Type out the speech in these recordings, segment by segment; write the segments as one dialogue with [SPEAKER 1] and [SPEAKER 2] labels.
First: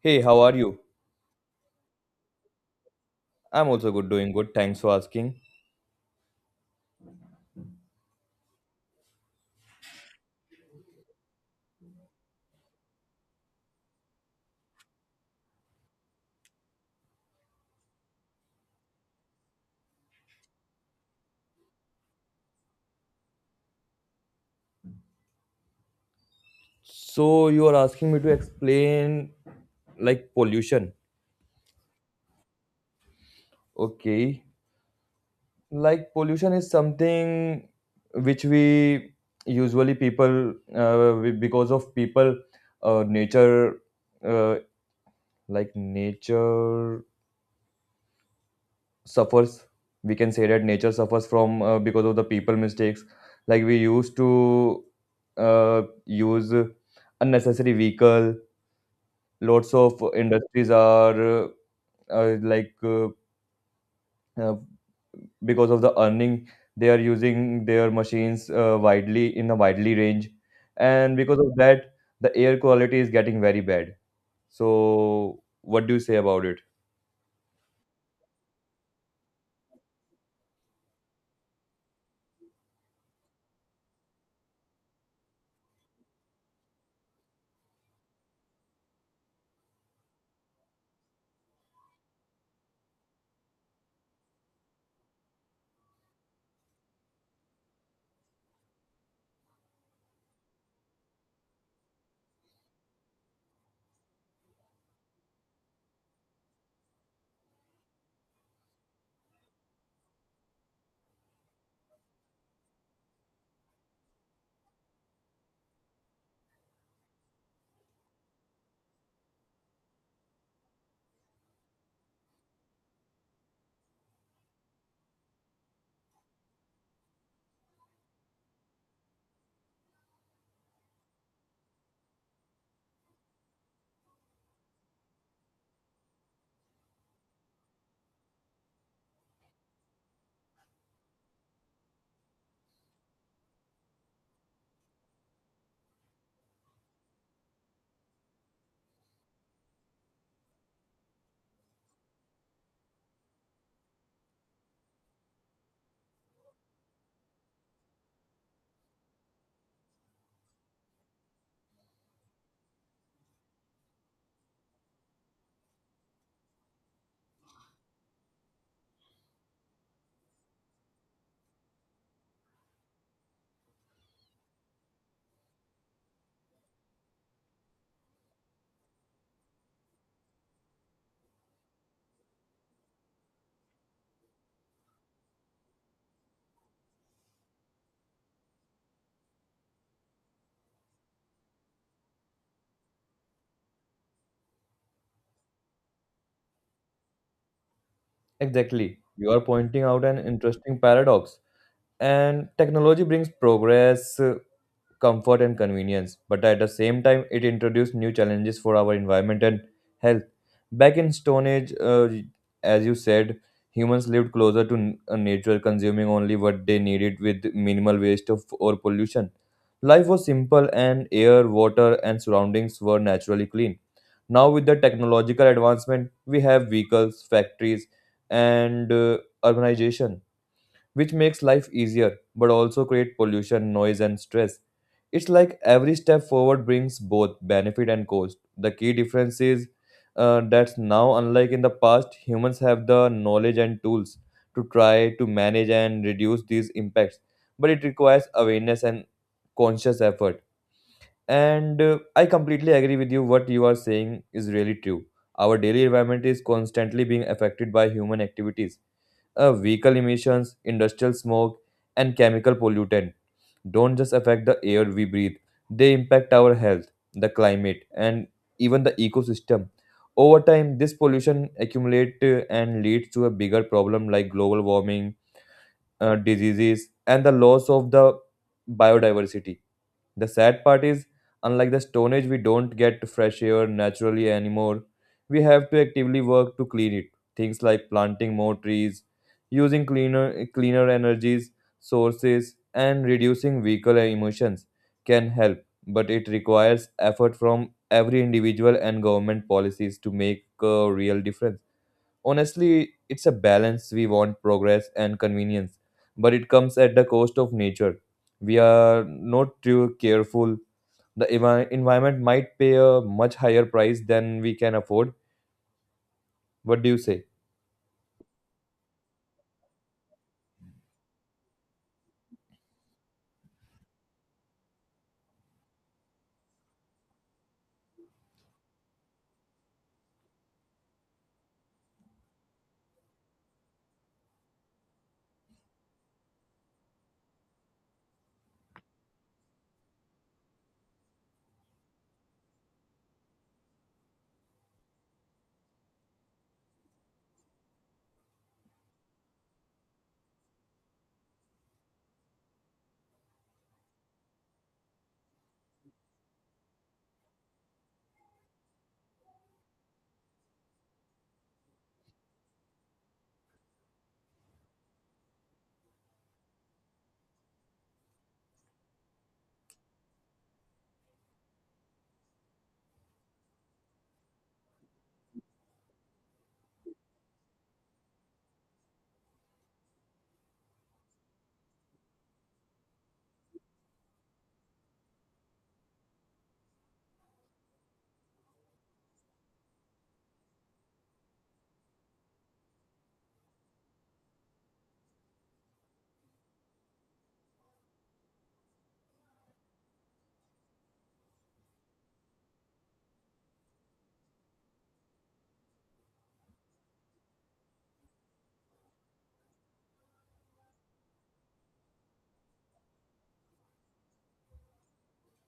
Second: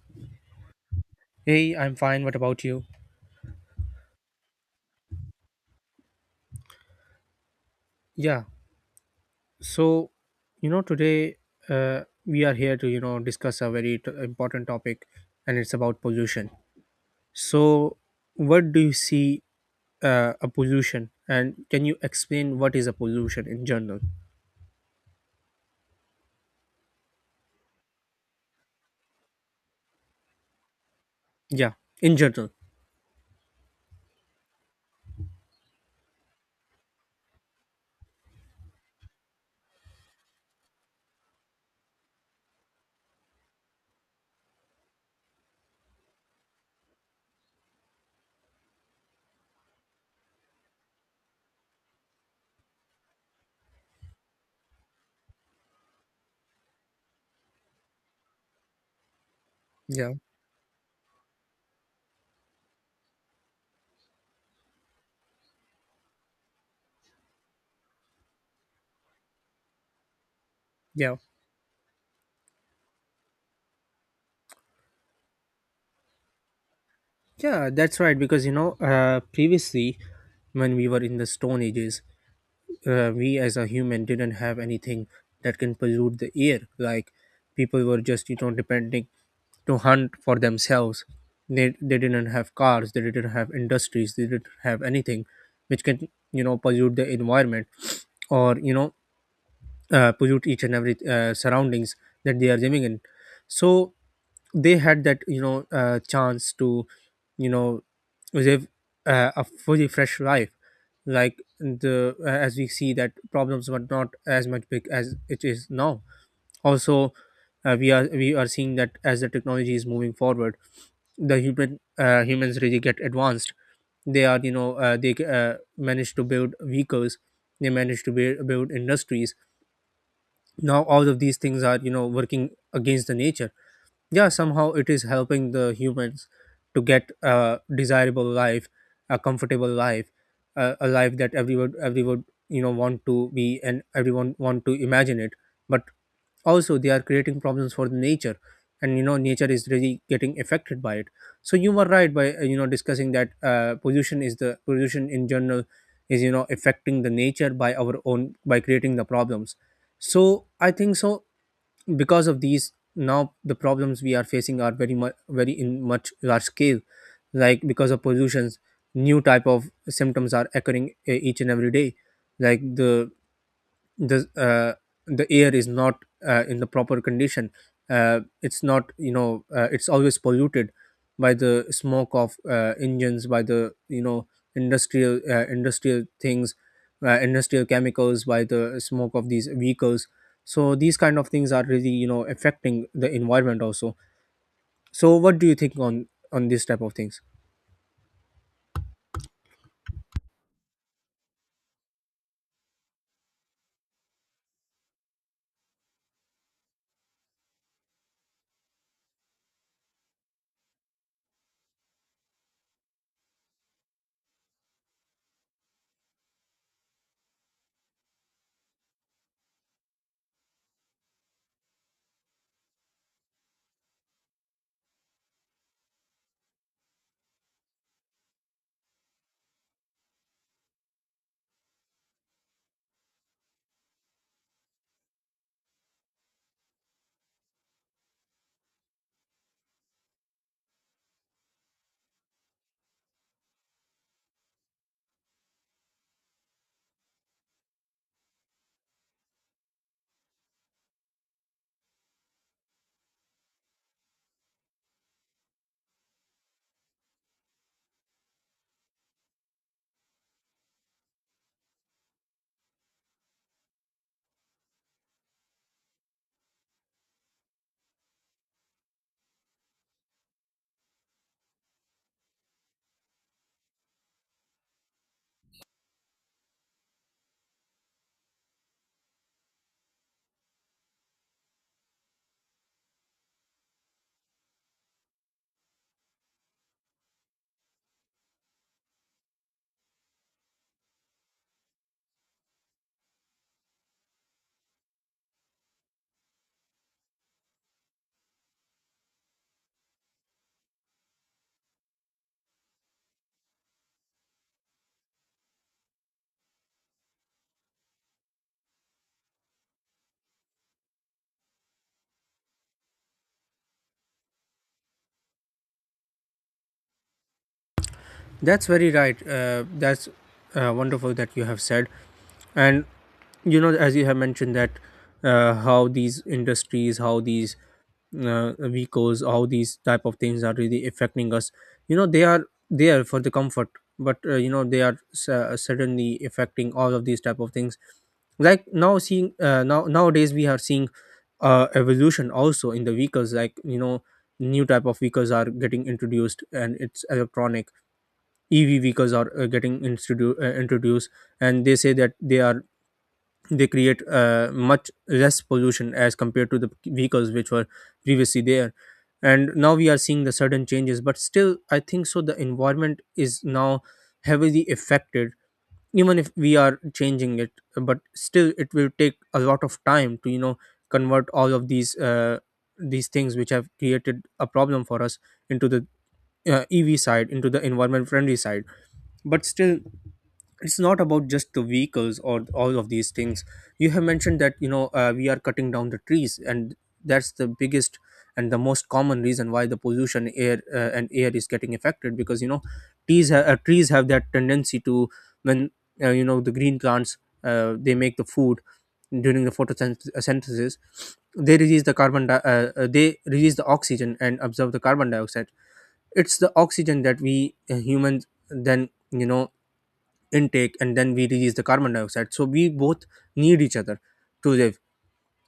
[SPEAKER 1] Hey, how are you?
[SPEAKER 2] Hey, I'm fine. What about you?
[SPEAKER 1] I'm also good, doing good. Thanks for asking.
[SPEAKER 2] Yeah. So, today uh, we are here to, you know, discuss a very important topic, and it's about pollution. So, what do you see a pollution, and can you explain what is a pollution in general?
[SPEAKER 1] So you are asking me to explain like pollution.
[SPEAKER 2] Yeah, in general.
[SPEAKER 1] Okay. Like pollution is something which we usually people because of people nature uh, like nature suffers. We can say that nature suffers from because of the people mistakes. Like we used to use unnecessary vehicle. Lots of
[SPEAKER 2] Yeah,
[SPEAKER 1] industries are like uh, because of the earning, they are using their machines widely in a widely range,
[SPEAKER 2] yeah.
[SPEAKER 1] and because of that, the air quality is getting very bad. So, what do you say about it?
[SPEAKER 2] Yeah, that's right because, you know, previously when we were in the stone ages, we as a human didn't have anything that can pollute the air. Like, people were just, you know, depending to hunt for themselves. They didn't have cars, they didn't have industries, they didn't have anything which can, you know, pollute the environment, or, you know, pollute each and every surroundings that they are living in. So they had that, you know, chance to, you know, live a fully fresh life. Like, the as we see, that problems were not as much big as it is now. Also, we are seeing that as the technology is moving forward, the humans really get advanced. They are, you know, they manage to build vehicles, they manage to build industries. Now all of these things are, you know, working against the nature. Yeah, somehow it is helping the humans to get a desirable life, a comfortable life, a life that everyone, you know, want to be, and everyone want to imagine it. But also they are creating problems for the nature, and, you know, nature is really getting affected by it. So you were right by you know, discussing that pollution in general is, you know, affecting the nature by our own, by creating the problems. So I think so, because of these, now the problems we are facing are very much very in much large scale. Like, because of pollutions, new type of symptoms are occurring each and every day. Like the uh, the air is not in the proper condition. It's not, you know, it's always polluted by the smoke of engines, by the, you know, industrial things, industrial chemicals, by the smoke of these vehicles. So these kind of things are really, you know, affecting the environment also. So what do you think on these type of things?
[SPEAKER 1] Exactly, you are pointing out an interesting paradox. And technology brings progress, comfort and convenience, but at the same time, it introduced new challenges for our environment and health. Back in Stone Age, as you said, humans lived closer to nature, consuming only what they needed with minimal waste or pollution. Life was simple, and air, water, and surroundings were naturally clean. Now, with the technological advancement, we have vehicles, factories, and urbanization, which makes life easier but also create pollution, noise, and stress. It's like every step forward brings both benefit and cost. The key difference is that now, unlike in the past, humans have the knowledge and tools to try to manage and reduce these impacts, but it requires awareness and conscious effort. And I completely agree with you. What you are saying is really true. Our daily environment is constantly being affected by human activities, vehicle emissions, industrial smoke, and chemical pollutant don't just affect the air we breathe, they impact our health, the climate, and even the ecosystem. Over time, this pollution accumulates and leads to a bigger problem like global warming, diseases, and the loss of the biodiversity. The sad part is, unlike the Stone Age, we don't get fresh air naturally anymore. We have to actively work to clean it. Things like planting more trees, using cleaner energies sources, and reducing vehicle emissions can help, but it requires effort from every individual and government policies to make a real difference. Honestly, it's a balance. We want progress and convenience, but it comes at the cost of nature. We are not too careful. The environment might pay a much higher price than we can afford. What do you say?
[SPEAKER 2] That's very right. That's wonderful that you have said. And, you know, as you have mentioned that how these industries, how these vehicles, how these type of things are really affecting us. You know, they are there for the comfort, but, you know, they are certainly affecting all of these type of things. Like, now, seeing now nowadays we are seeing evolution also in the vehicles. Like, you know, new type of vehicles are getting introduced, and it's electronic. EV vehicles are getting introduced, and they say that they create much less pollution as compared to the vehicles which were previously there. And now we are seeing the sudden changes, but still, I think so. The environment is now heavily affected, even if we are changing it. But still, it will take a lot of time to, you know, convert all of these things which have created a problem for us into the EV side, into the environment friendly side. But still, it's not about just the vehicles or all of these things. You have mentioned that, you know, we are cutting down the trees, and that's the biggest and the most common reason why the pollution air and air is getting affected, because, you know, trees have that tendency to, when, you know, the green plants, they make the food during the photosynthesis. They release the oxygen and absorb the carbon dioxide. It's the oxygen that we, humans, then, you know, intake, and then we release the carbon dioxide. So we both need each other to live.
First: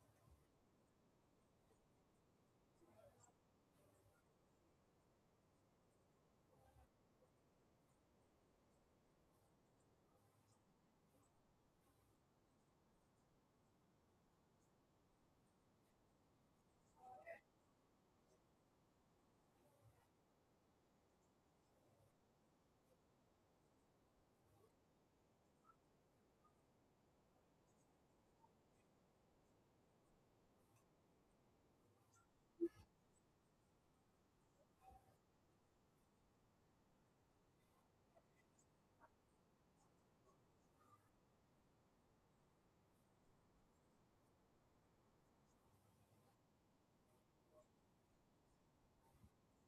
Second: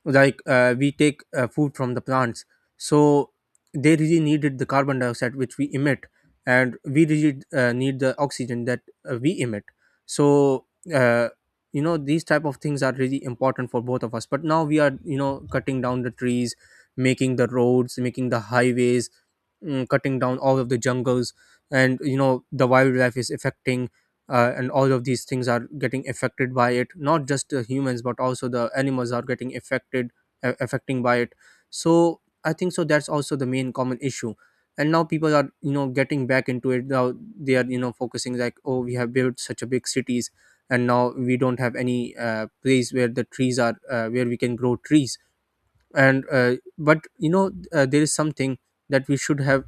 [SPEAKER 2] Like, we take food from the plants. So they really needed the carbon dioxide which we emit, and we really need the oxygen that we emit. So, uh, you know, these type of things are really important for both of us. But now we are, you know, cutting down the trees, making the roads, making the highways, cutting down all of the jungles, and, you know, the wildlife is affecting, and all of these things are getting affected by it, not just the humans but also the animals are getting affected affecting by it. So I think so, that's also the main common issue. And now people are, you know, getting back into it. Now they are, you know, focusing, like, oh, we have built such a big cities, and now we don't have any place where the trees are, where we can grow trees. And uh, but you know, there is something that we should have,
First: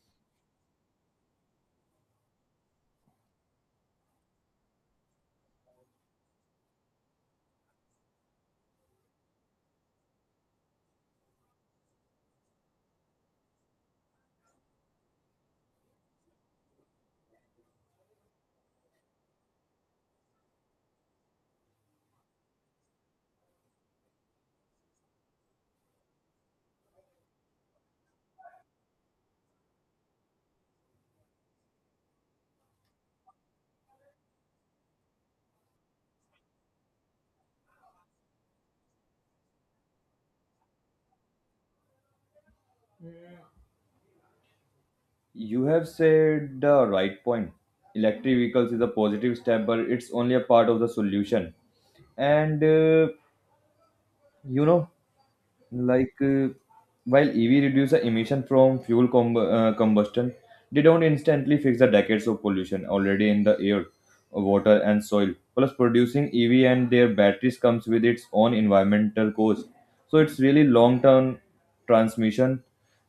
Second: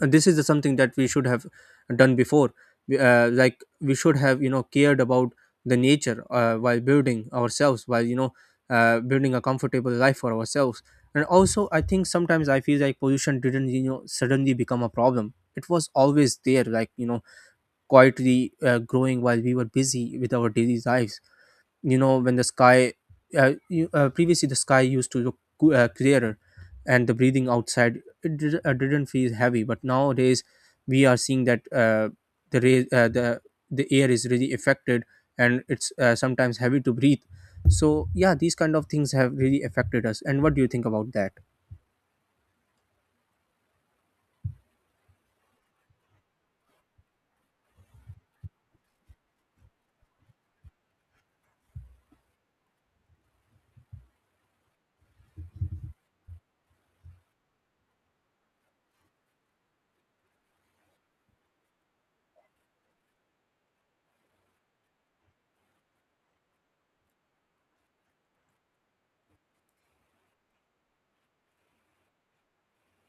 [SPEAKER 2] and this is the something that we should have done before. Like, we should have, you know, cared about the nature while building ourselves, while, you know, building a comfortable life for ourselves. And also, I think sometimes I feel like pollution didn't, you know, suddenly become a problem. It was always there, like, you know, quietly growing while we were busy with our daily lives. You know, when the sky, previously, the sky used to look clearer, and the breathing outside it didn't feel heavy. But nowadays we are seeing that the ray, the air is really affected, and it's sometimes heavy to breathe. So yeah, these kind of things have really affected us. And what do you think about that?
[SPEAKER 1] You have said the right point. Electric vehicles is a positive step, but it's only a part of the solution. And you know, like uh, while EV reduce the emission from combustion, they don't instantly fix the decades of pollution already in the air, water, and soil. Plus, producing EV and their batteries comes with its own environmental cost. So it's really long term transmission,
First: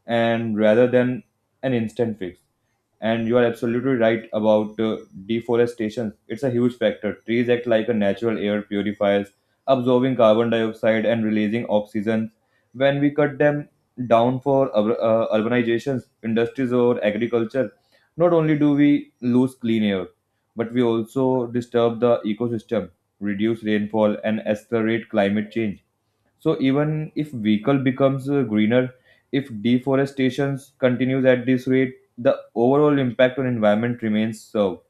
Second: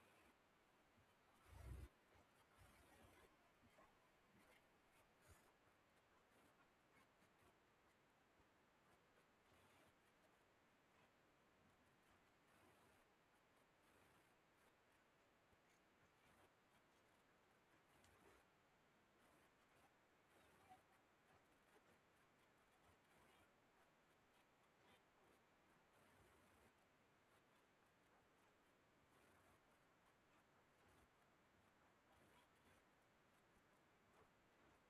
[SPEAKER 1] and rather than an instant fix. And you are absolutely right about deforestation. It's a huge factor. Trees act like a natural air purifiers, absorbing carbon dioxide and releasing oxygen. When we cut them down for urbanizations, industries, or agriculture, not only do we lose clean air, but we also disturb the ecosystem, reduce rainfall, and accelerate climate change. So even if vehicle becomes greener, if deforestation continues at this rate, the overall impact on environment remains so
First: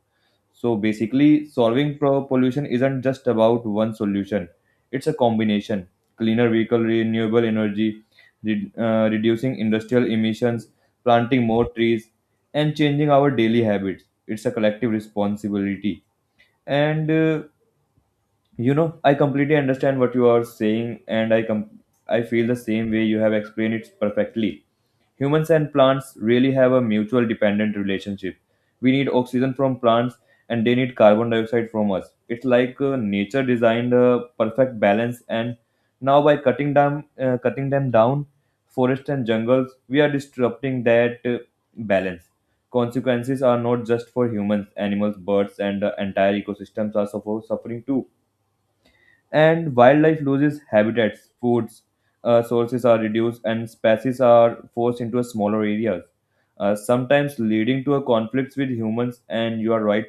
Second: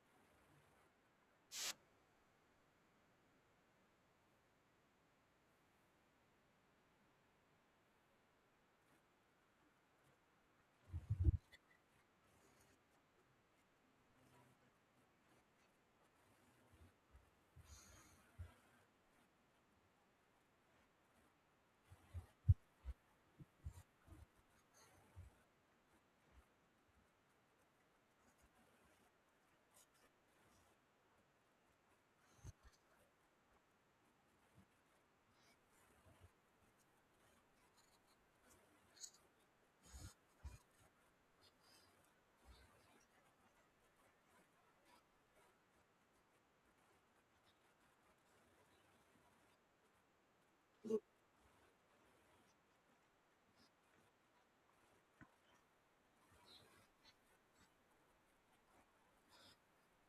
[SPEAKER 1] so basically, solving pollution isn't just about one solution. It's a combination: cleaner vehicle, renewable energy, reducing industrial emissions, planting more trees, and changing our daily habits. It's a collective responsibility. And I completely understand what you are saying, and I feel the same way. You have explained it perfectly. Humans and plants really have a mutual dependent relationship. We need oxygen from plants, and they need carbon dioxide from us. It's like nature designed a perfect balance, and now, by cutting them down forests and jungles, we are disrupting that balance. Consequences are not just for humans, animals, birds, and the entire ecosystems are suffering too, and wildlife loses habitats, foods, sources are reduced, and species are forced into a smaller areas, sometimes leading to a conflicts with humans. And you are right,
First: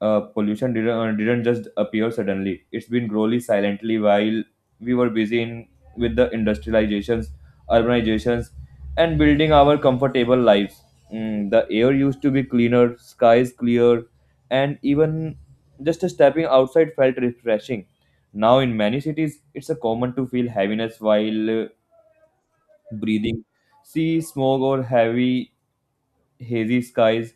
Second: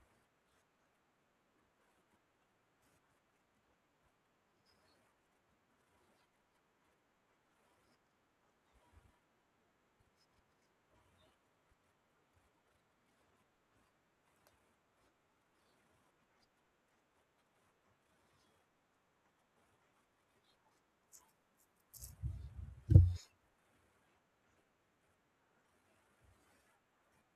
[SPEAKER 1] pollution didn't just appear suddenly. It's been growing silently while we were busy with the industrializations, urbanizations, and building our comfortable lives. The air used to be cleaner, skies clear, and even just a stepping outside felt refreshing. Now, in many cities, it's a common to feel heaviness while breathing. See smog or heavy, hazy skies.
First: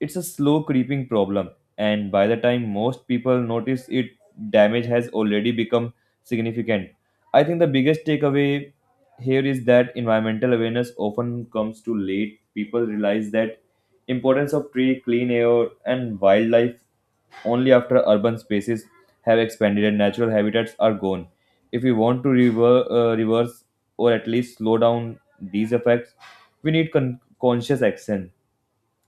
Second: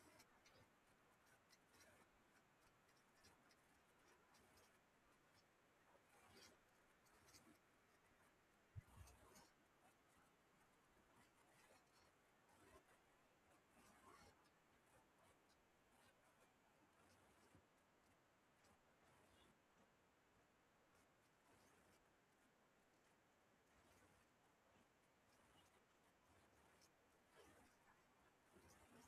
[SPEAKER 1] It's a slow creeping problem, and by the time most people notice it, damage has already become significant. I think the biggest takeaway here is that environmental awareness often comes too late. People realize that importance of tree, clean air, and wildlife only after urban spaces have expanded and natural habitats are gone. If we want to reverse, or at least slow down these effects, we need conscious action,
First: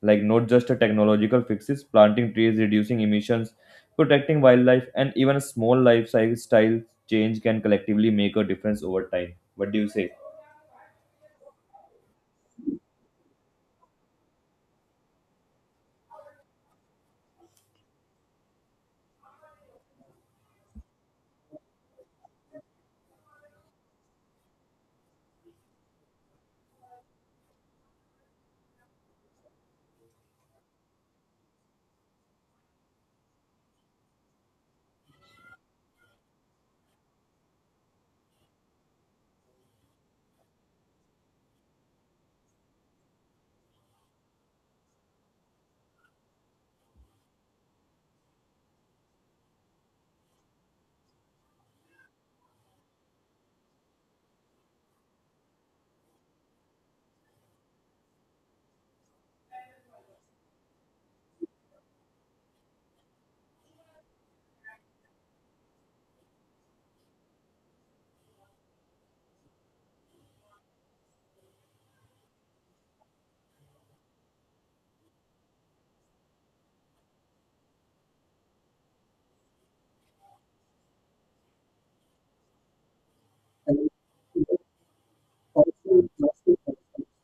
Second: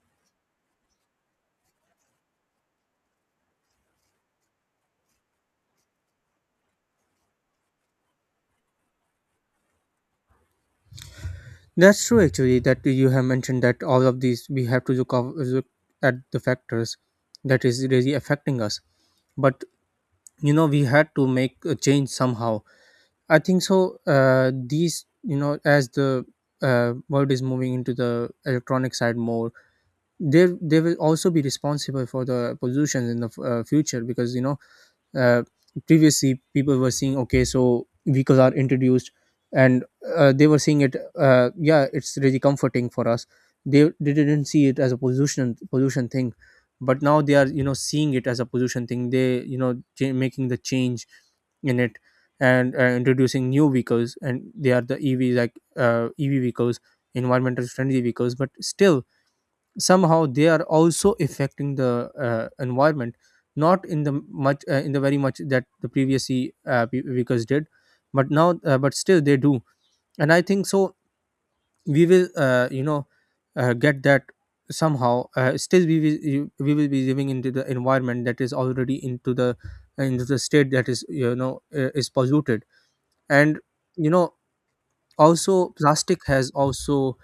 [SPEAKER 1] like not just a technological fixes, planting trees, reducing emissions, protecting wildlife, and even a small lifestyle change can collectively make a difference over time. What do you say?
[SPEAKER 2] That's true, actually, that you have mentioned that all of these we have to look at the factors that is really affecting us. But, you know, we had to make a change somehow. I think so. These, you know, as the world is moving into the electronic side more, they will also be responsible for the pollution in the future. Because, you know, uh, previously people were seeing, okay, so vehicles are introduced, and they were seeing it, yeah, it's really comforting for us. They didn't see it as a pollution thing, but now they are, you know, seeing it as a pollution thing. They, you know, making the change in it, and introducing new vehicles, and they are the EVs, like, EV vehicles, environmental friendly vehicles. But still, somehow they are also affecting the environment, not in the very much that the previous Vickers did, but still they do. And I think so, we will, you know, get that somehow. Still we will we will be living into the environment that is already into the state that is, you know, is polluted. And, you know, also plastic has also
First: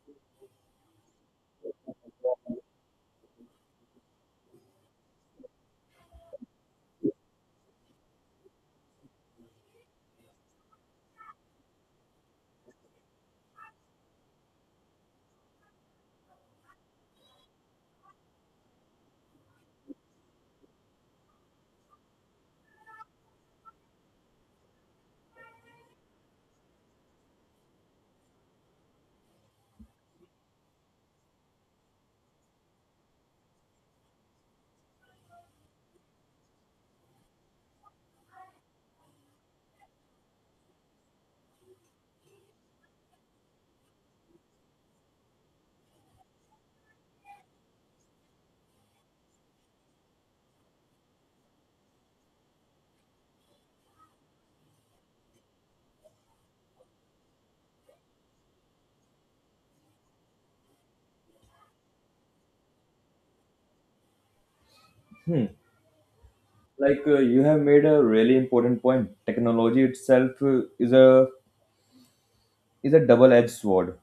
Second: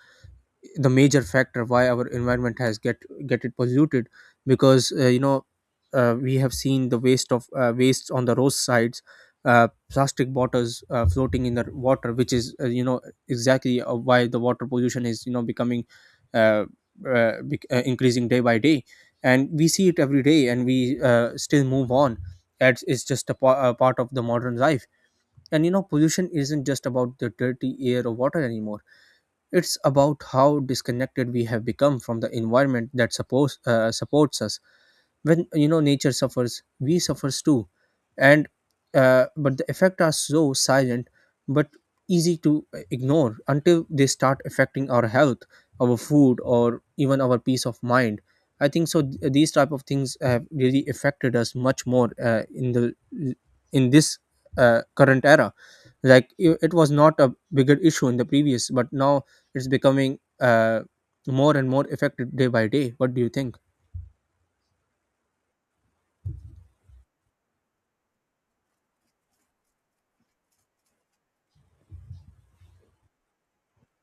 [SPEAKER 2] the major factor why our environment has get it polluted. Because, you know, we have seen the waste of waste on the roadsides, plastic bottles floating in the water, which is, you know, exactly why the water pollution is, you know, becoming, uh, increasing day by day. And we see it every day, and we, still move on. That's just a part of the modern life. And, you know, pollution isn't just about the dirty air or water anymore. It's about how disconnected we have become from the environment that supports us. When, you know, nature suffers, we suffers too. And uh, but the effects are so silent, but easy to ignore until they start affecting our health, our food, or even our peace of mind. I think so, these type of things have really affected us much more, in this current era. Like, it was not a bigger issue in the previous, but now it's becoming more and more affected day by day. What do you think?
[SPEAKER 1] Hmm. Like you have made a really important point. Technology itself is a double-edged sword.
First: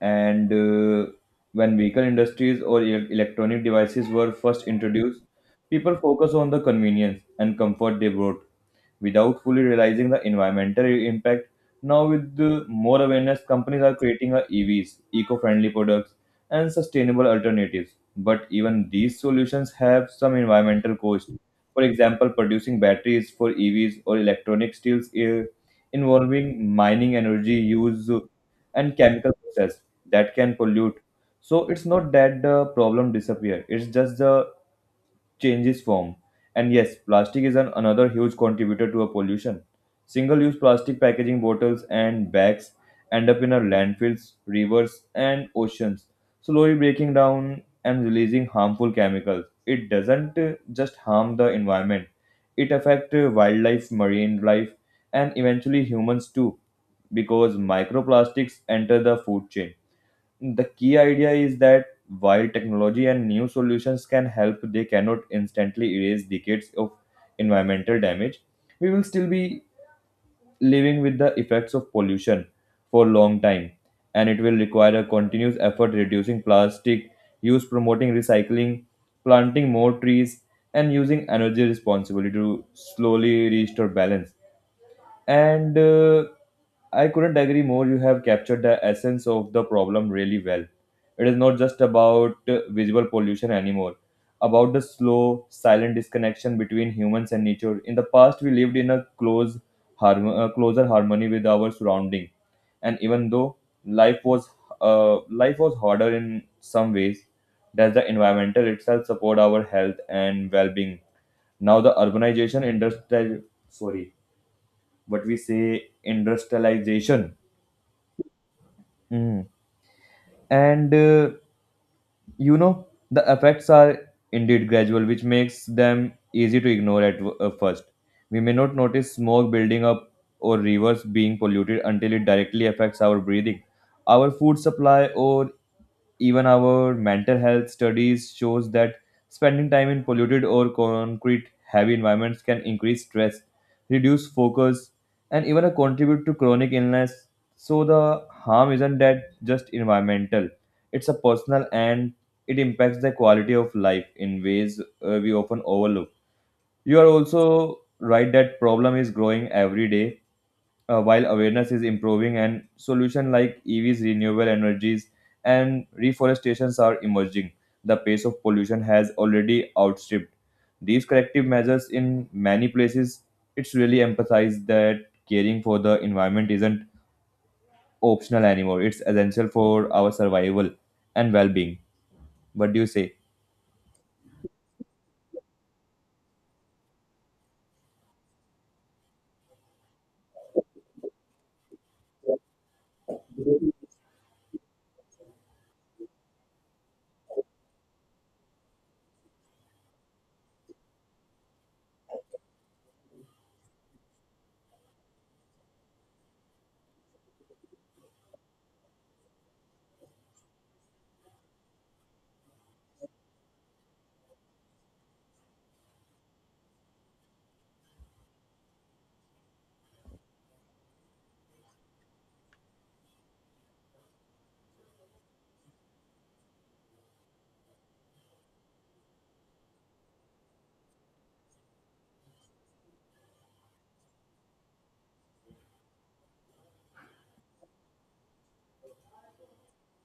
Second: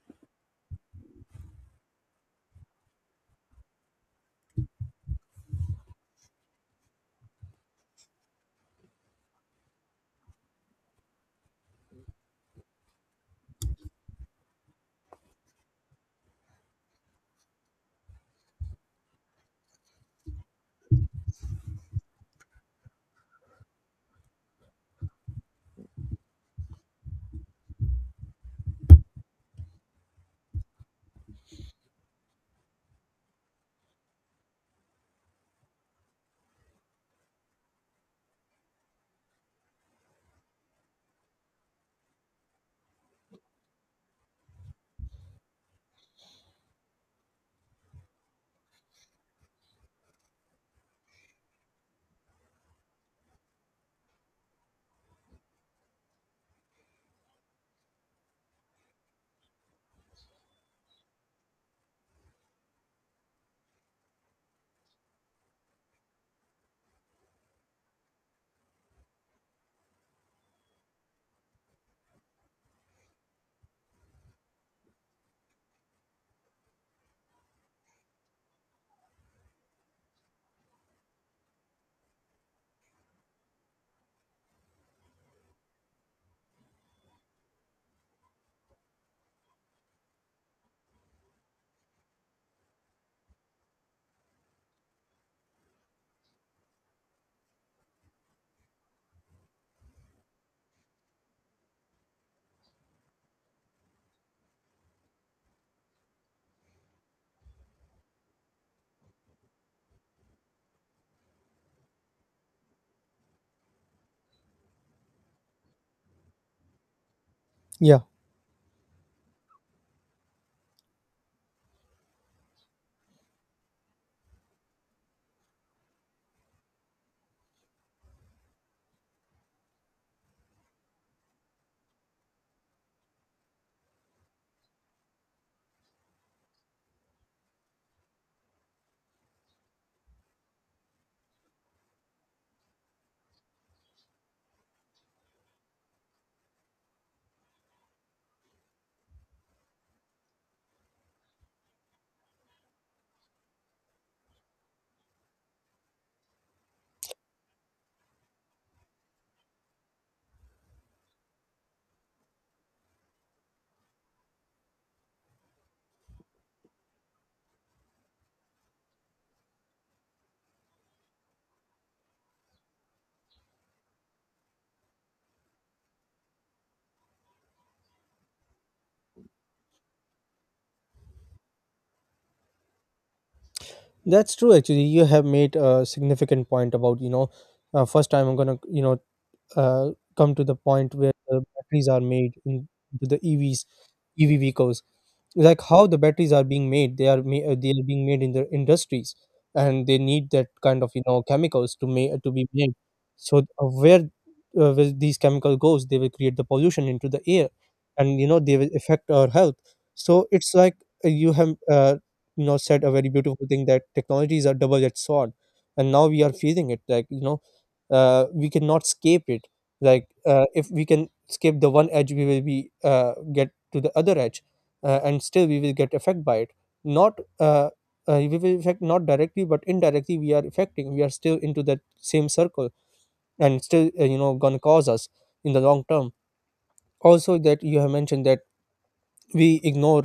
[SPEAKER 1] And when vehicle industries or electronic devices were first introduced, people focused on the convenience and comfort they brought without fully realizing the environmental impact. Now, with the more awareness, companies are creating a EVs, eco-friendly products, and sustainable alternatives. But even these solutions have some environmental cost. For example, producing batteries for EVs or electronic steels, involving mining energy use and chemical process, that can pollute. So it's not that the problem disappear. It's just the changes form. And yes, plastic is another huge contributor to our pollution. Single use plastic packaging bottles and bags end up in our landfills, rivers, and oceans, slowly breaking down and releasing harmful chemicals. It doesn't just harm the environment, it affects wildlife, marine life, and eventually humans too, because microplastics enter the food chain. The key idea is that while technology and new solutions can help, they cannot instantly erase decades of environmental damage. We will still be living with the effects of pollution for a long time, and it will require a continuous effort reducing plastic use, promoting recycling, planting more trees, and using energy responsibly to slowly restore balance. And I couldn't agree more. You have captured the essence of the problem really well. It is not just about visual pollution anymore, about the slow, silent disconnection between humans and nature. In the past, we lived in a closer harmony with our surrounding, and even though life was life was harder in some ways, does the environmental itself support our health and well-being? Now, the urbanization industry, sorry, what we say, industrialization. Mhm. And you know, the effects are indeed gradual, which makes them easy to ignore at first. We may not notice smoke building up or rivers being polluted until it directly affects our breathing, our food supply, or even our mental health. Studies shows that spending time in polluted or concrete heavy environments can increase stress, reduce focus, and even contribute to chronic illness. So the harm isn't that just environmental, it's a personal, and it impacts the quality of life in ways we often overlook. You are also right that problem is growing every day, while awareness is improving and solutions like EVs, renewable energies, and reforestations are emerging. The pace of pollution has already outstripped these corrective measures in many places. It's really emphasized that caring for the environment isn't optional anymore, it's essential for our survival and well-being. What do you say?
[SPEAKER 2] That's true. Actually, you have made a significant point about first time I'm gonna uh, come to the point where the batteries are made into the EVs, EV vehicles. Like how the batteries are being made, they are being made in the industries, and they need that kind of chemicals to make to be made. So where these chemical goes, they will create the pollution into the air, and you know they will affect our health. So it's like, you have, you know, said a very beautiful thing that technologies are double edged sword, and now we are feeling it, like you know, we cannot escape it. Like if we can escape the one edge, we will be get to the other edge, and still we will get affected by it. Not We will affect not directly but indirectly, we are affecting, we are still into that same circle, and still you know gonna cause us in the long term. Also that you have mentioned that we ignore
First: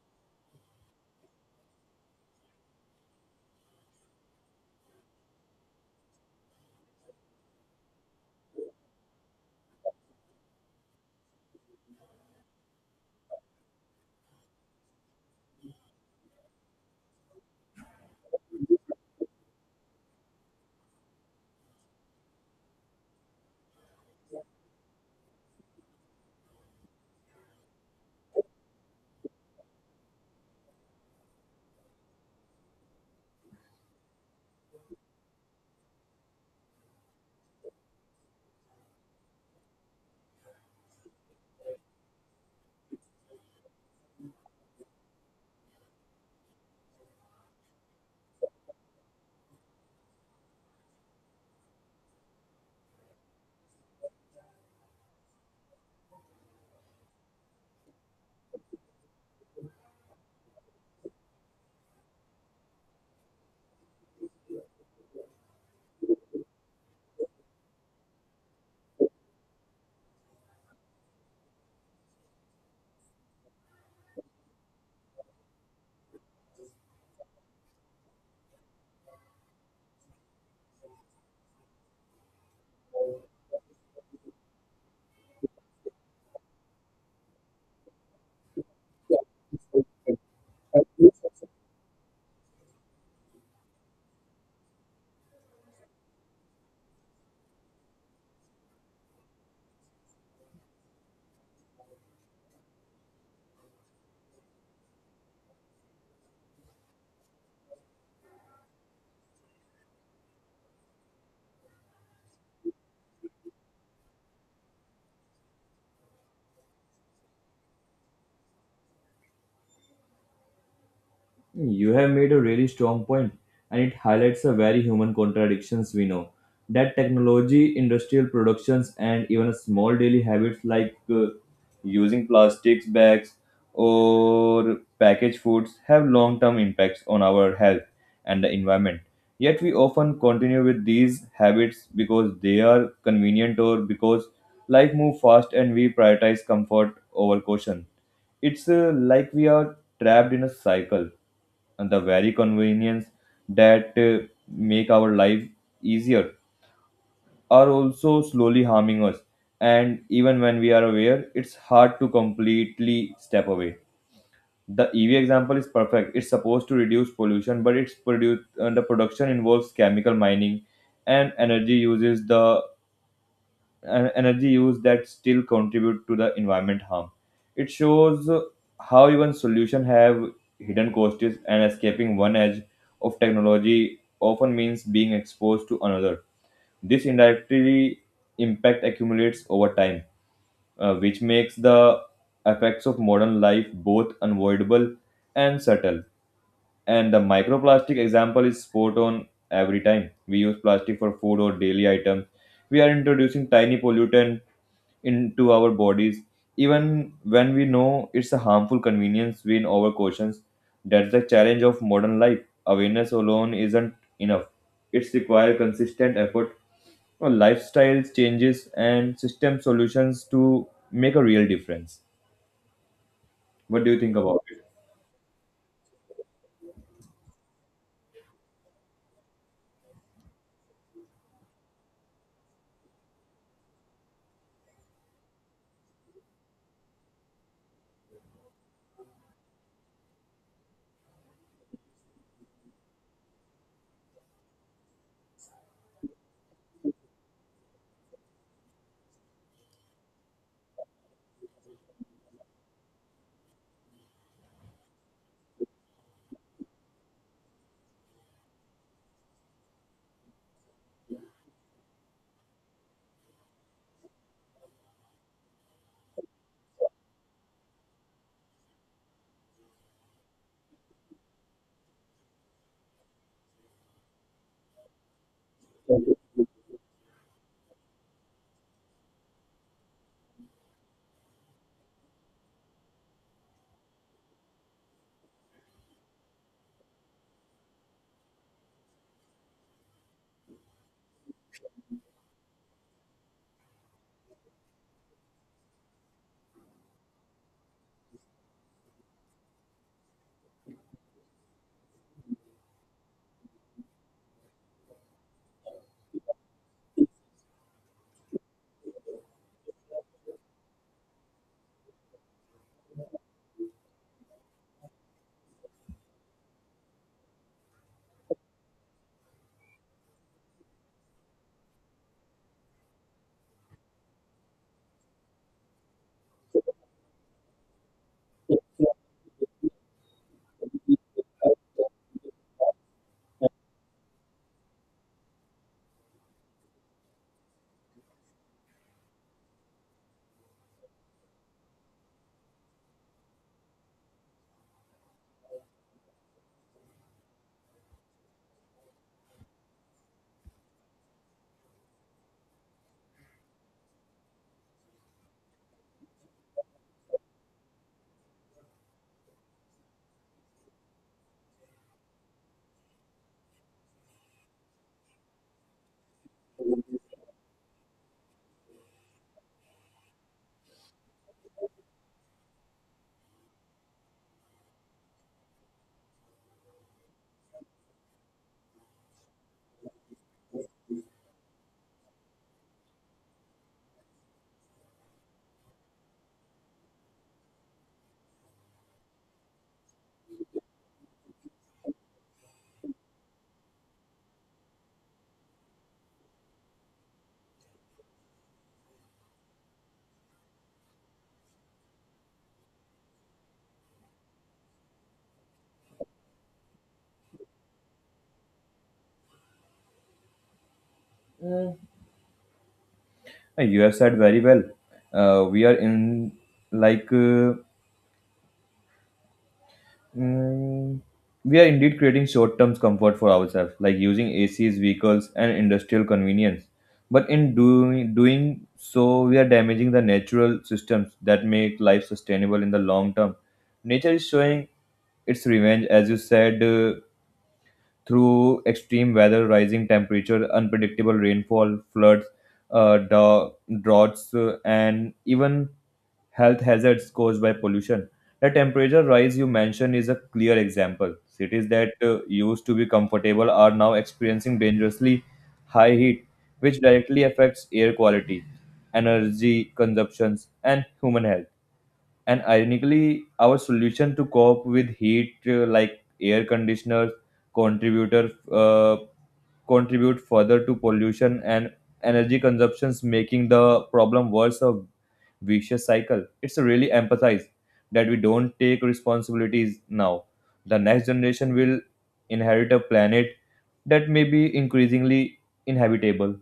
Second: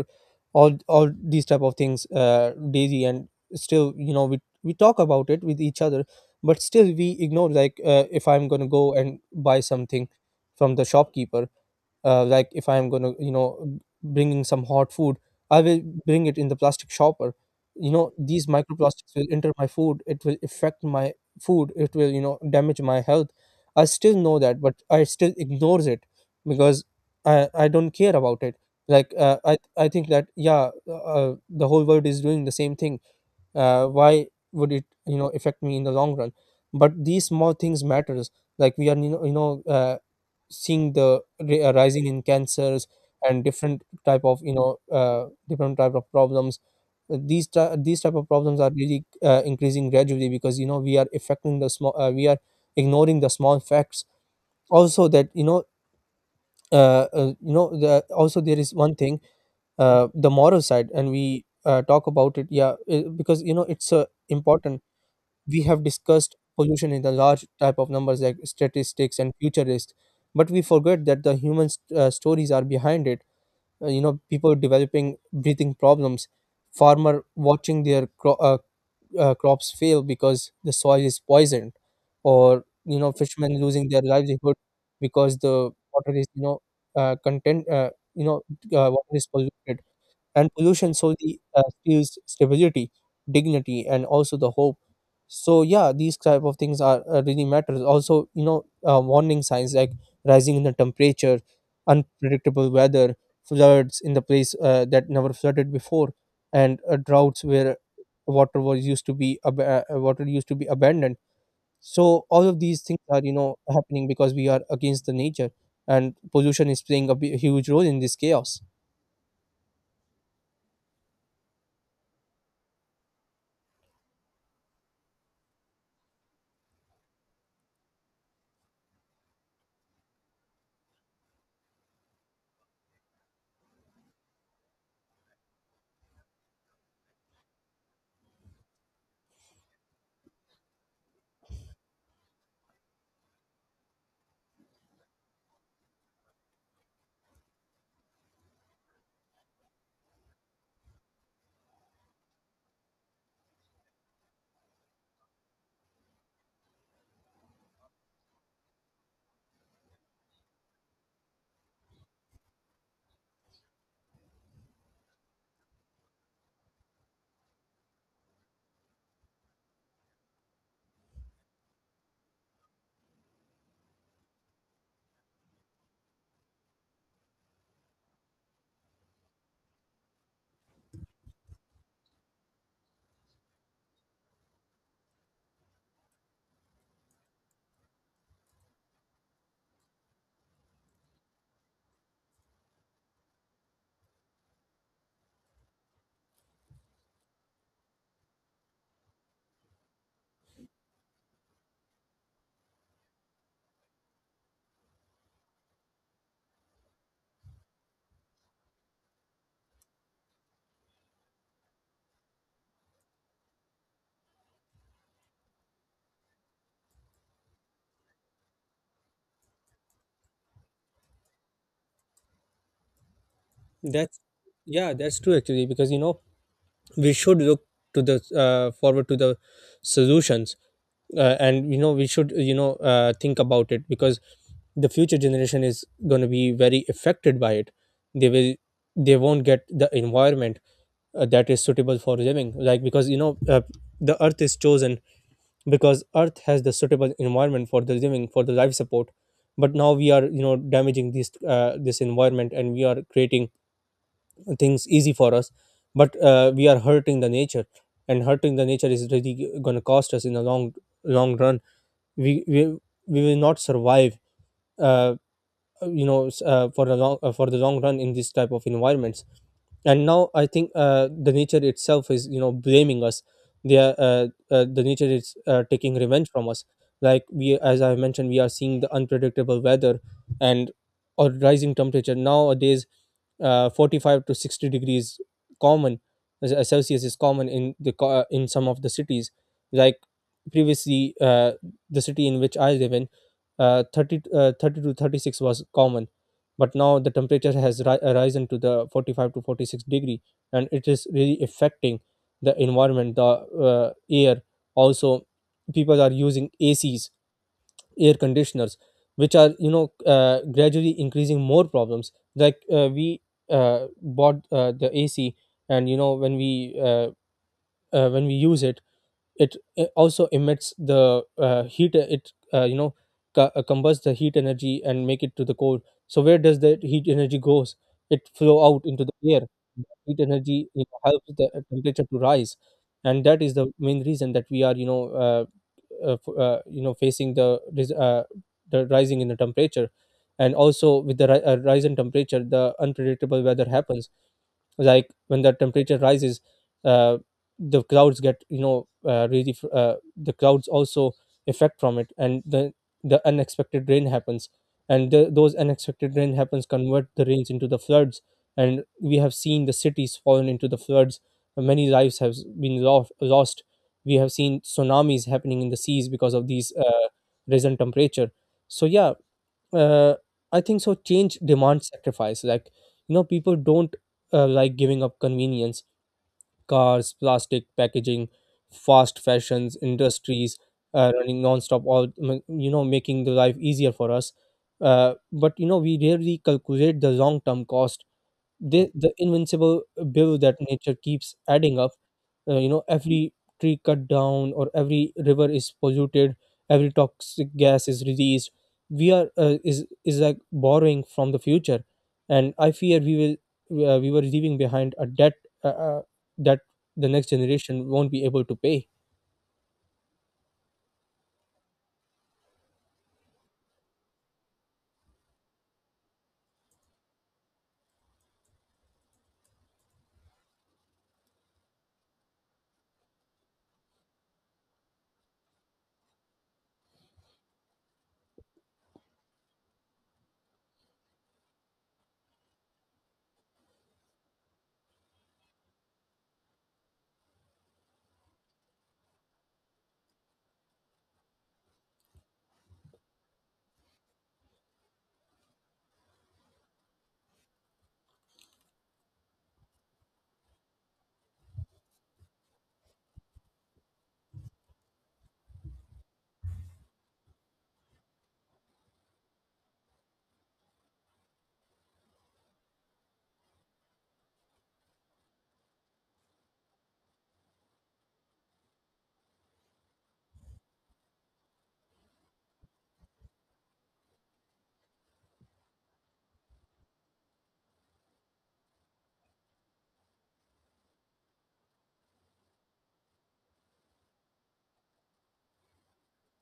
[SPEAKER 2] all these type of things daily, and still you know we talk about it with each other, but still we ignore. Like if I'm gonna go and buy something from the shopkeeper, like if I'm going to you know bringing some hot food, I will bring it in the plastic shopper. You know, these microplastics will enter my food, it will affect my food, it will you know damage my health. I still know that, but I still ignores it, because I don't care about it. Like I think that yeah, the whole world is doing the same thing, why would it you know affect me in the long run? But these small things matters. Like we are seeing the rising in cancers, and different type of different type of problems. These type of problems are really increasing gradually, because you know we are affecting the small, we are ignoring the small facts. Also that you know, uh, uh, you know the, also there is one thing, the moral side, and we talk about it, yeah, because you know it's, important. We have discussed pollution in the large type of numbers like statistics and future risk, but we forget that the human stories are behind it. You know, people developing breathing problems, farmer watching their crops fail because the soil is poisoned, or you know fishermen losing their livelihood because the water is you know, uh, content uh, you know water is polluted. And pollution solely steals stability, dignity and also the hope. So yeah, these type of things are really matters. Also you know, warning signs like rising in the temperature, unpredictable weather, floods in the place that never flooded before, and droughts where water was used to be ab- water used to be abandoned. So all of these things are you know happening because we are against the nature, and pollution is playing a huge role in this chaos.
[SPEAKER 1] You have made a really strong point, and it highlights the very human contradictions we know. That technology, industrial productions, and even small daily habits like using plastics bags or packaged foods have long term impacts on our health and the environment. Yet, we often continue with these habits because they are convenient, or because life moves fast and we prioritize comfort over caution. It's like we are trapped in a cycle, and the very convenience that make our life easier are also slowly harming us, and even when we are aware, it's hard to completely step away. The ev example is perfect. It's supposed to reduce pollution, but it's produced the production involves chemical mining and energy uses the energy use that still contribute to the environment harm. It shows how even solution have hidden costs, and escaping one edge of technology often means being exposed to another. This indirectly impact accumulates over time, which makes the effects of modern life both unavoidable and subtle. And the microplastic example is spot on. Every time we use plastic for food or daily items. We are introducing tiny pollutant into our bodies, even when we know it's a harmful convenience we in cautions. That's the challenge of modern life. Awareness alone isn't enough. It's require consistent effort, or lifestyle changes, and system solutions to make a real difference. What do you think
[SPEAKER 2] That's,
[SPEAKER 1] about it?
[SPEAKER 2] yeah, that's true actually, because you know we should look to the forward to the solutions, and you know we should think about it, because the future generation is going to be very affected by it. They will, they won't get the environment that is suitable for living. Like because you know, the earth is chosen because earth has the suitable environment for the living, for the life support. But now we are you know damaging this this environment, and we are creating things easy for us, but we are hurting the nature. And hurting the nature is really going to cost us in the long run. we we, we will not survive uh, for the long run in these type of environments. And now I think the nature itself is you know blaming us. The nature is taking revenge from us. Like we, as I mentioned, we are seeing the unpredictable weather, and or rising temperature nowadays, 45 to 60 degrees common, celsius is common in the in some of the cities. Like previously the city in which I live in, 30, 30 to 36 was common, but now the temperature has risen to the 45 to 46 degree, and it is really affecting the environment, the air. Also, people are using acs, air conditioners, which are you know gradually increasing more problems. Like we bought the ac, and you know when we, when we use it, it also emits the heat. It You know, combust the heat energy and make it to the cold. So where does that heat energy goes? It flow out into the air. Heat energy, you know, helps the temperature to rise, and that is the main reason that we are you know, you know facing the the rising in the temperature. And also with the rise in temperature, the unpredictable weather happens. Like when the temperature rises, uh, the clouds get you know, the clouds also effect from it, and the unexpected rain happens, and those unexpected rain happens convert the rains into the floods. And we have seen the cities fallen into the floods, many lives have been lost. We have seen tsunamis happening in the seas because of these risen temperature. So yeah, uh, I think so. Change demands sacrifice. Like you know, people don't like giving up convenience, cars, plastic packaging, fast fashions, industries running nonstop. You know, making the life easier for us. But you know, we rarely calculate the long term cost, the invincible bill that nature keeps adding up. You know, every tree cut down, or every river is polluted, every toxic gas is released, we are, is like borrowing from the future. And I fear we will, we were leaving behind a debt uh, uh, that the next generation won't be able to pay.
[SPEAKER 1] You have said very well. We are in like Mm, we are indeed creating short term comfort for ourselves, like using ACs, vehicles, and industrial convenience. But in doing so, we are damaging the natural systems that make life sustainable in the long term. Nature is showing its revenge, as you said, through extreme weather, rising temperature, unpredictable rainfall, floods, uh, dra- droughts, and even health hazards caused by pollution. The temperature rise you mentioned is a clear example. Cities that used to be comfortable are now experiencing dangerously high heat, which directly affects air quality, energy consumptions, and human health. And ironically, our solution to cope with heat, like air conditioners, contributor contribute further to pollution and energy consumptions, making the problem worse. Of vicious cycle. It's really emphasized that we don't take responsibilities now. The next generation will inherit a planet that may be increasingly inhabitable.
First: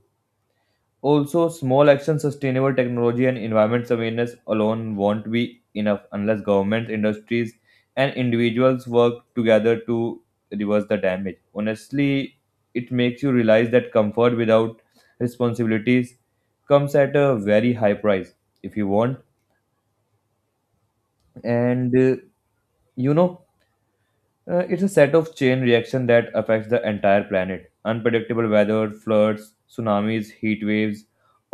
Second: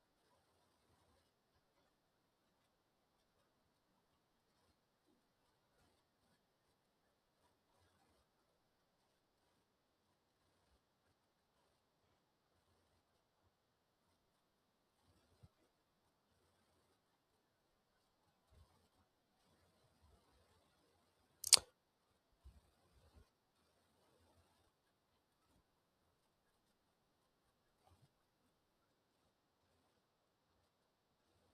[SPEAKER 1] Also, small action, sustainable technology, and environment awareness alone won't be enough unless governments, industries, and individuals work together to reverse the damage. Honestly, it makes you realize that comfort without responsibilities comes at a very high price. If you want and you know it's a set of chain reaction that affects the entire planet, unpredictable weather, floods, tsunamis, heat waves,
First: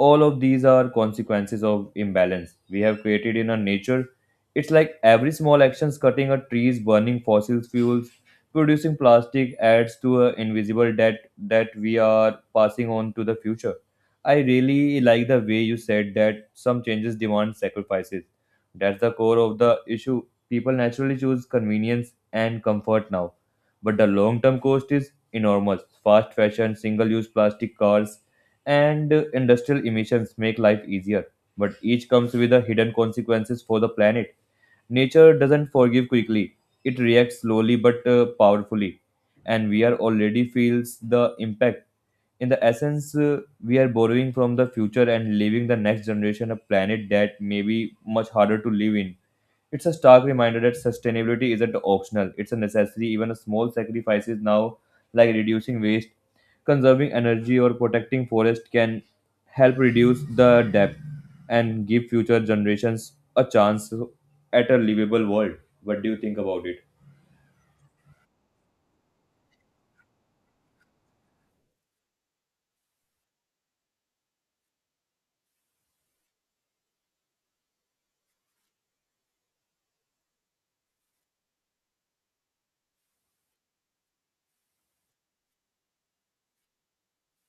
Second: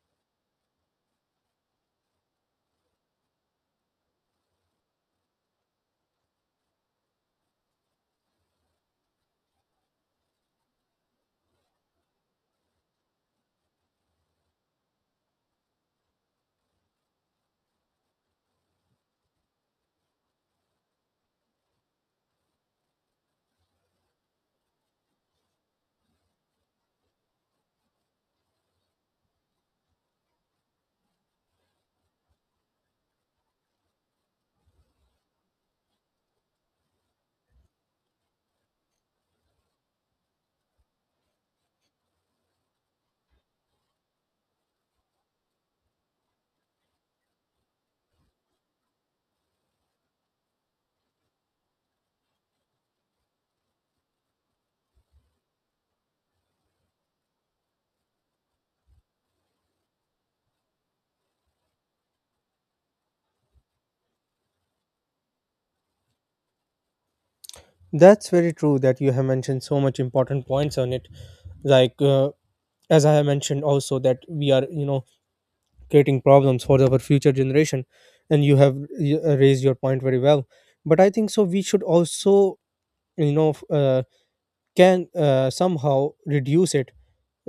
[SPEAKER 1] all of these are consequences of imbalance we have created in our nature. It's like every small actions, cutting a trees, burning fossil fuels, producing plastic adds to a invisible debt that we are passing on to the future. I really like the way you said that some changes demand sacrifices. That's the core of the issue. People naturally choose convenience and comfort now, but the long term cost is enormous. Fast fashion, single use plastic cars, and industrial emissions make life easier, but each comes with a hidden consequences for the planet. Nature doesn't forgive quickly. It reacts slowly but powerfully, and we are already feels the impact. In the essence, we are borrowing from the future and leaving the next generation a planet that may be much harder to live in. It's a stark reminder that sustainability isn't optional, it's a necessity. Even small sacrifices now, like reducing waste, conserving energy, or protecting forest, can help reduce the debt and give future generations a chance at a livable world. What do you think about it?
[SPEAKER 2] That's very true, that you have mentioned so much important points on it. Like as I have mentioned also, that we are you know creating problems for our future generation. And you have raised your point very well. But I think so, we should also you know, f- can somehow reduce it.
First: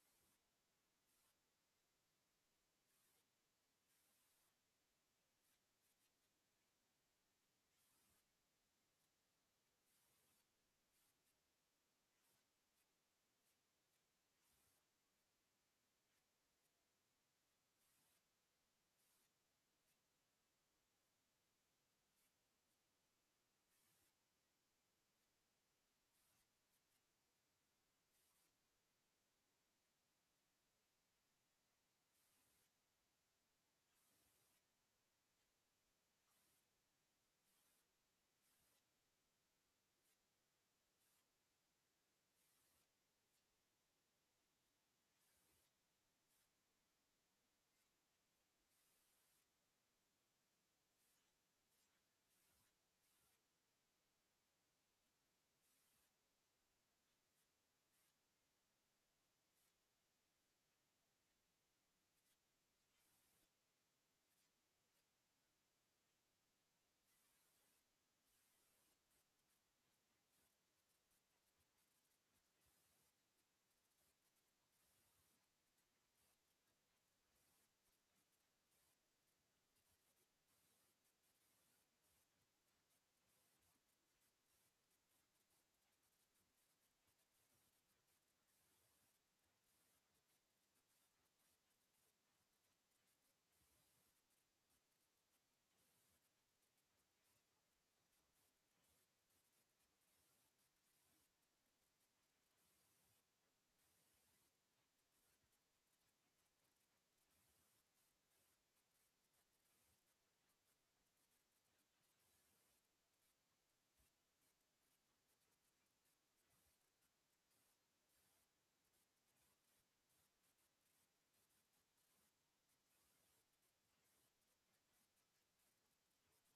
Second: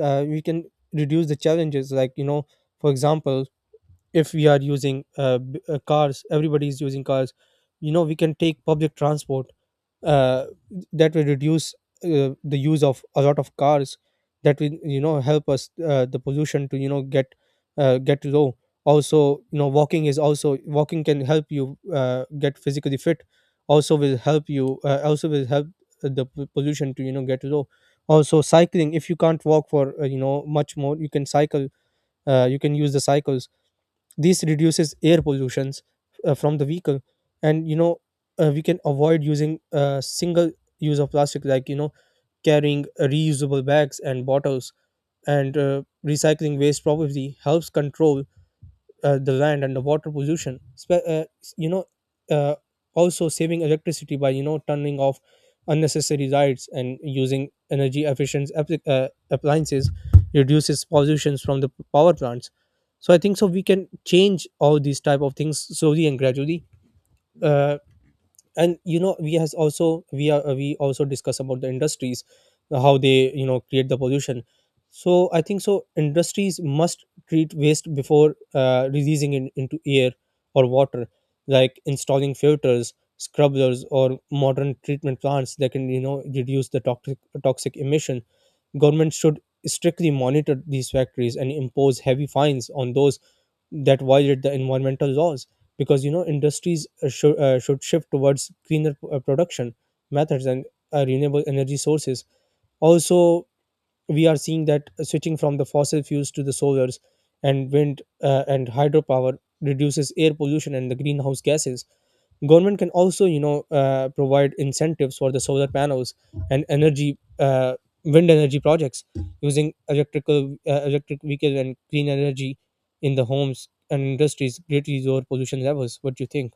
[SPEAKER 2] We can reduce the challenges. Like you know, for example, if we are using cars, everybody is using cars, you know we can take public transport, uh, that will reduce the use of a lot of cars. That will you know help us, the pollution to you know get low. Also you know, walking is also walking can help you get physically fit, also will help you, also will help the pollution to you know get low. Also cycling, if you can't walk for you know much more, you can cycle, you can use the cycles. This reduces air pollutions from the vehicle. And you know, we can avoid using single use of plastic. Like you know, carrying reusable bags and bottles, and recycling waste probably helps control the land and the water pollution, you know uh, also saving electricity by you know turning off unnecessary lights, and using energy efficient appliances reduces pollutions from the power plants. So I think so we can change all these type of things slowly and gradually. uh, and you know, we are, we also discuss about the industries, how they you know create the pollution. So I think so industries must treat waste before releasing it into air or water. Like installing filters, scrubbers, or modern treatment plants that can you know reduce the toxic emission. Government should strictly monitor these factories and impose heavy fines on those that violate the environmental laws. Because you know industries should shift towards greener production methods and renewable energy sources. Also, we are seeing that switching from the fossil fuels to the solars and wind, and hydropower reduces air pollution and the greenhouse gases. Government can also you know provide incentives for the solar panels and energy wind energy projects. Using electric vehicle and clean energy in the homes and industries greatly lower pollution levels. What do you think?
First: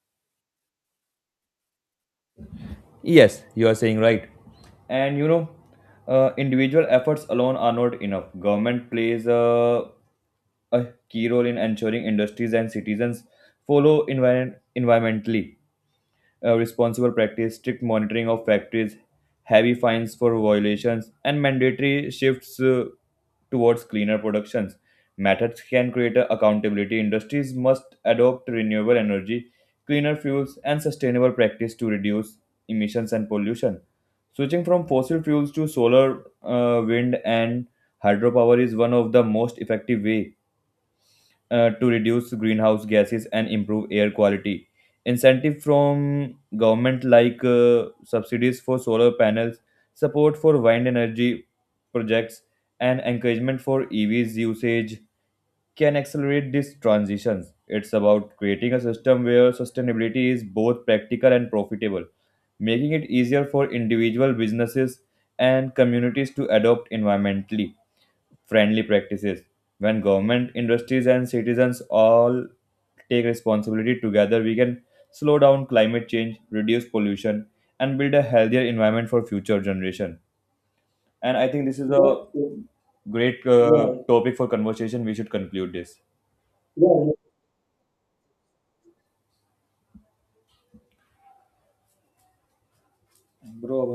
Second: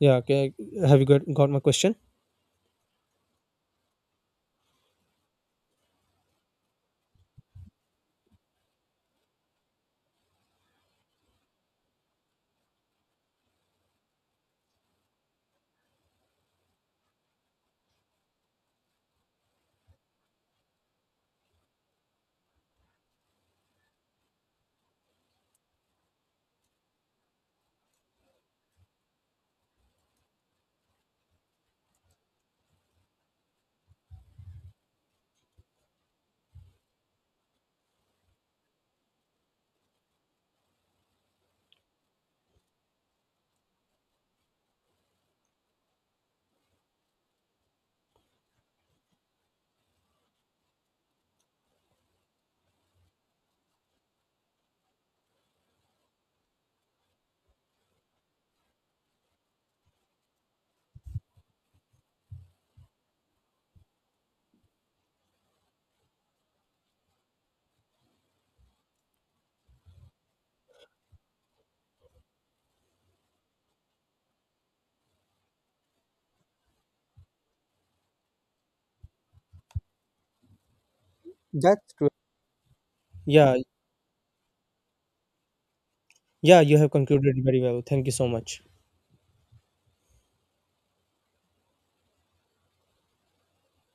[SPEAKER 2] Yeah, okay. Have got my question?
[SPEAKER 1] Yes, you are saying right. And you know, individual efforts alone are not enough. Government plays a key role in ensuring industries and citizens follow environmentally responsible practice, strict monitoring of factories, heavy fines for violations, and mandatory shifts towards cleaner productions. Methods can create a accountability. Industries must adopt renewable energy, cleaner fuels, and sustainable practice to reduce emissions and pollution. Switching from fossil fuels to solar, wind, and hydropower is one of the most effective way to reduce greenhouse gases and improve air quality. Incentive from government like subsidies for solar panels, support for wind energy projects, and encouragement for EVs usage can accelerate these transitions. It's about creating a system where sustainability is both practical and profitable, making it easier for individual businesses and communities to adopt environmentally friendly practices when government, industries, and citizens all take responsibility together, we can slow down climate change, reduce pollution, and build a healthier environment for future generation. And I think this is
[SPEAKER 2] That's true.
[SPEAKER 1] a great
[SPEAKER 2] Yeah,
[SPEAKER 1] topic for conversation. We should conclude this.
[SPEAKER 2] yeah you have concluded very well, thank you so much.
[SPEAKER 1] Bro,